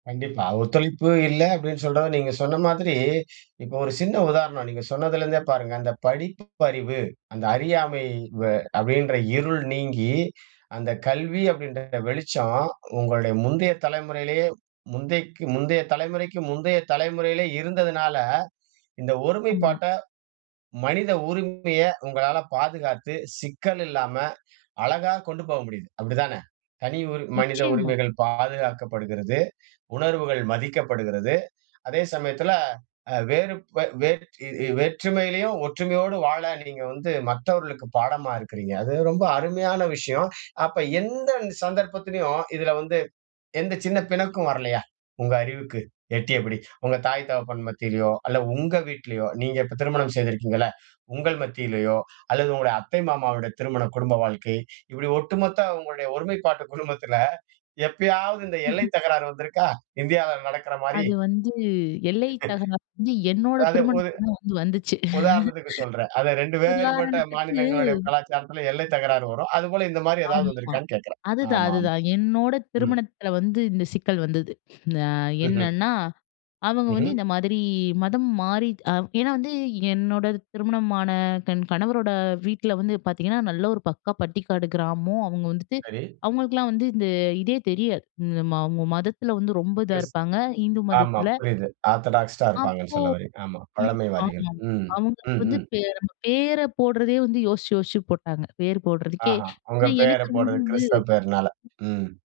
கண்டிப்பா. ஒத்துழைப்பு இல்ல அப்டீன்னு சொல்ற நீங்க சொன்ன மாதிரி, இப்போ ஒரு சின்ன உதாரணம் நீங்க சொன்னதுலேருந்தே பாருங்க, அந்த படிப்பறிவு, அந்த அறியாமை வ அப்படீன்ற இருள் நீங்கி அந்த கல்வி அப்டீன்ற வெளிச்சம் உங்களுடைய முந்தைய தலைமுறையிலேயே, முந்தைக்கு முந்தைய தலைமுறைக்கு முந்தைய தலைமுறையிலேயே இருந்ததுனால, இந்த ஆமா. ஒருமைப்பாட்ட மனித உரிமைய உங்களால பாதுகாத்து சிக்கல் இல்லாம அழகா கொண்டு போக முடியுது. அப்படி தான? தனி மனித நிச்சயமா. உரிமைகள் பாதுகாக்கப்படுகிறது. உணர்வுகள் மதிக்கப்படுகிறது. அதே சமயத்துல அ வேறு வேட் வேற்றுமையிலயும் ஒற்றுமையோடு வாழ நீங்க வந்து மற்றவர்களுக்கு பாடமா இருக்கிறீங்க. அது ரொம்ப அருமையான விஷயம். அப்ப எந்த இந்த சந்தர்ப்பத்திலும், இதுல வந்து எந்த சின்ன பிணக்கும் வரலையா? உங்க அறிவுக்கு எட்டியபடி உங்க தாய், தகப்பன் மத்தியிலையோ அல்ல உங்க வீட்லயோ, நீங்க இப்ப திருமணம் செய்திருக்கிறீங்கள்ல உங்கள் மத்திலையோ, அல்லது உங்க அத்தை, மாமாவுடையத்த அவங்க திருமண குடும்ப வாழ்க்கை இப்படி ஒட்டுமொத்த உங்களுடைய ஒருமைப்பாட்டு குடும்பத்துல, எப்பயாவது இந்த எல்லை தகராறு வந்திருக்கா? இந்தியால நடக்குற மாரி. அது வந்து, எல்லை தகராறு வந்து, என்னோட அதாவது போது திருமணத்துலயும் வந்து வந்துச்சு. உதாரணத்துக்கு சொல்றேன். அதுல 2 வேறுபட்ட உதாரணத்துக்கு மாநிலங்களுடைய கலாச்சாரத்துல எல்லை தகராறு வரும். அது போல இந்த மாரி ஏதாவது வந்து ஆமா, இருக்கான்னு கேட்கறேன்? அதுதான் ஆமாமா. அதுதான் என்னோட ம். திருமணத்துல வந்து இந்த சிக்கல் வந்தது. அ ம்ஹ்ம். என்னன்னா, அவங்க வந்து ம்ஹ்ம். இந்த மாதிரி மதம் மாறிட் ஏனா வந்து, என்னோட திருமணமான தன் கணவரோட வீட்ல வந்து பாத்தீங்கன்னா, நல்ல ஒரு பக்கா பட்டிக்காடு கிராமம், அவங்க வந்துட்டு சரி. அவங்களுக்கெல்லாம் வந்து இந்த இதே தெரியாது. இம்ம அவங்க மதத்துல வந்து ரொம்ப இதா கிஸ் இருப்பாங்க. இந்து ஆமாம் மதத்துல புரியுது. ஆர்த்தடாக்ஸ்டா இருப்பாங்கன்னு அப்போ சொல்லவரிங். ஆமா. ம், பழமைவாதிகள். ஆமாம். ம். அவங்களுக்கு வந்து ம்ஹ்ம். பேர பேர போடுறதே வந்து யோசிச்சு யோசிச்சு போட்டாங்க. பேர போட்றதுக்கே ஆஹா! உங்க ஏனா பேர எனக்கு போடுறது வந்து கிறிஸ்தவ பேருனால. [unintelligible] ம்.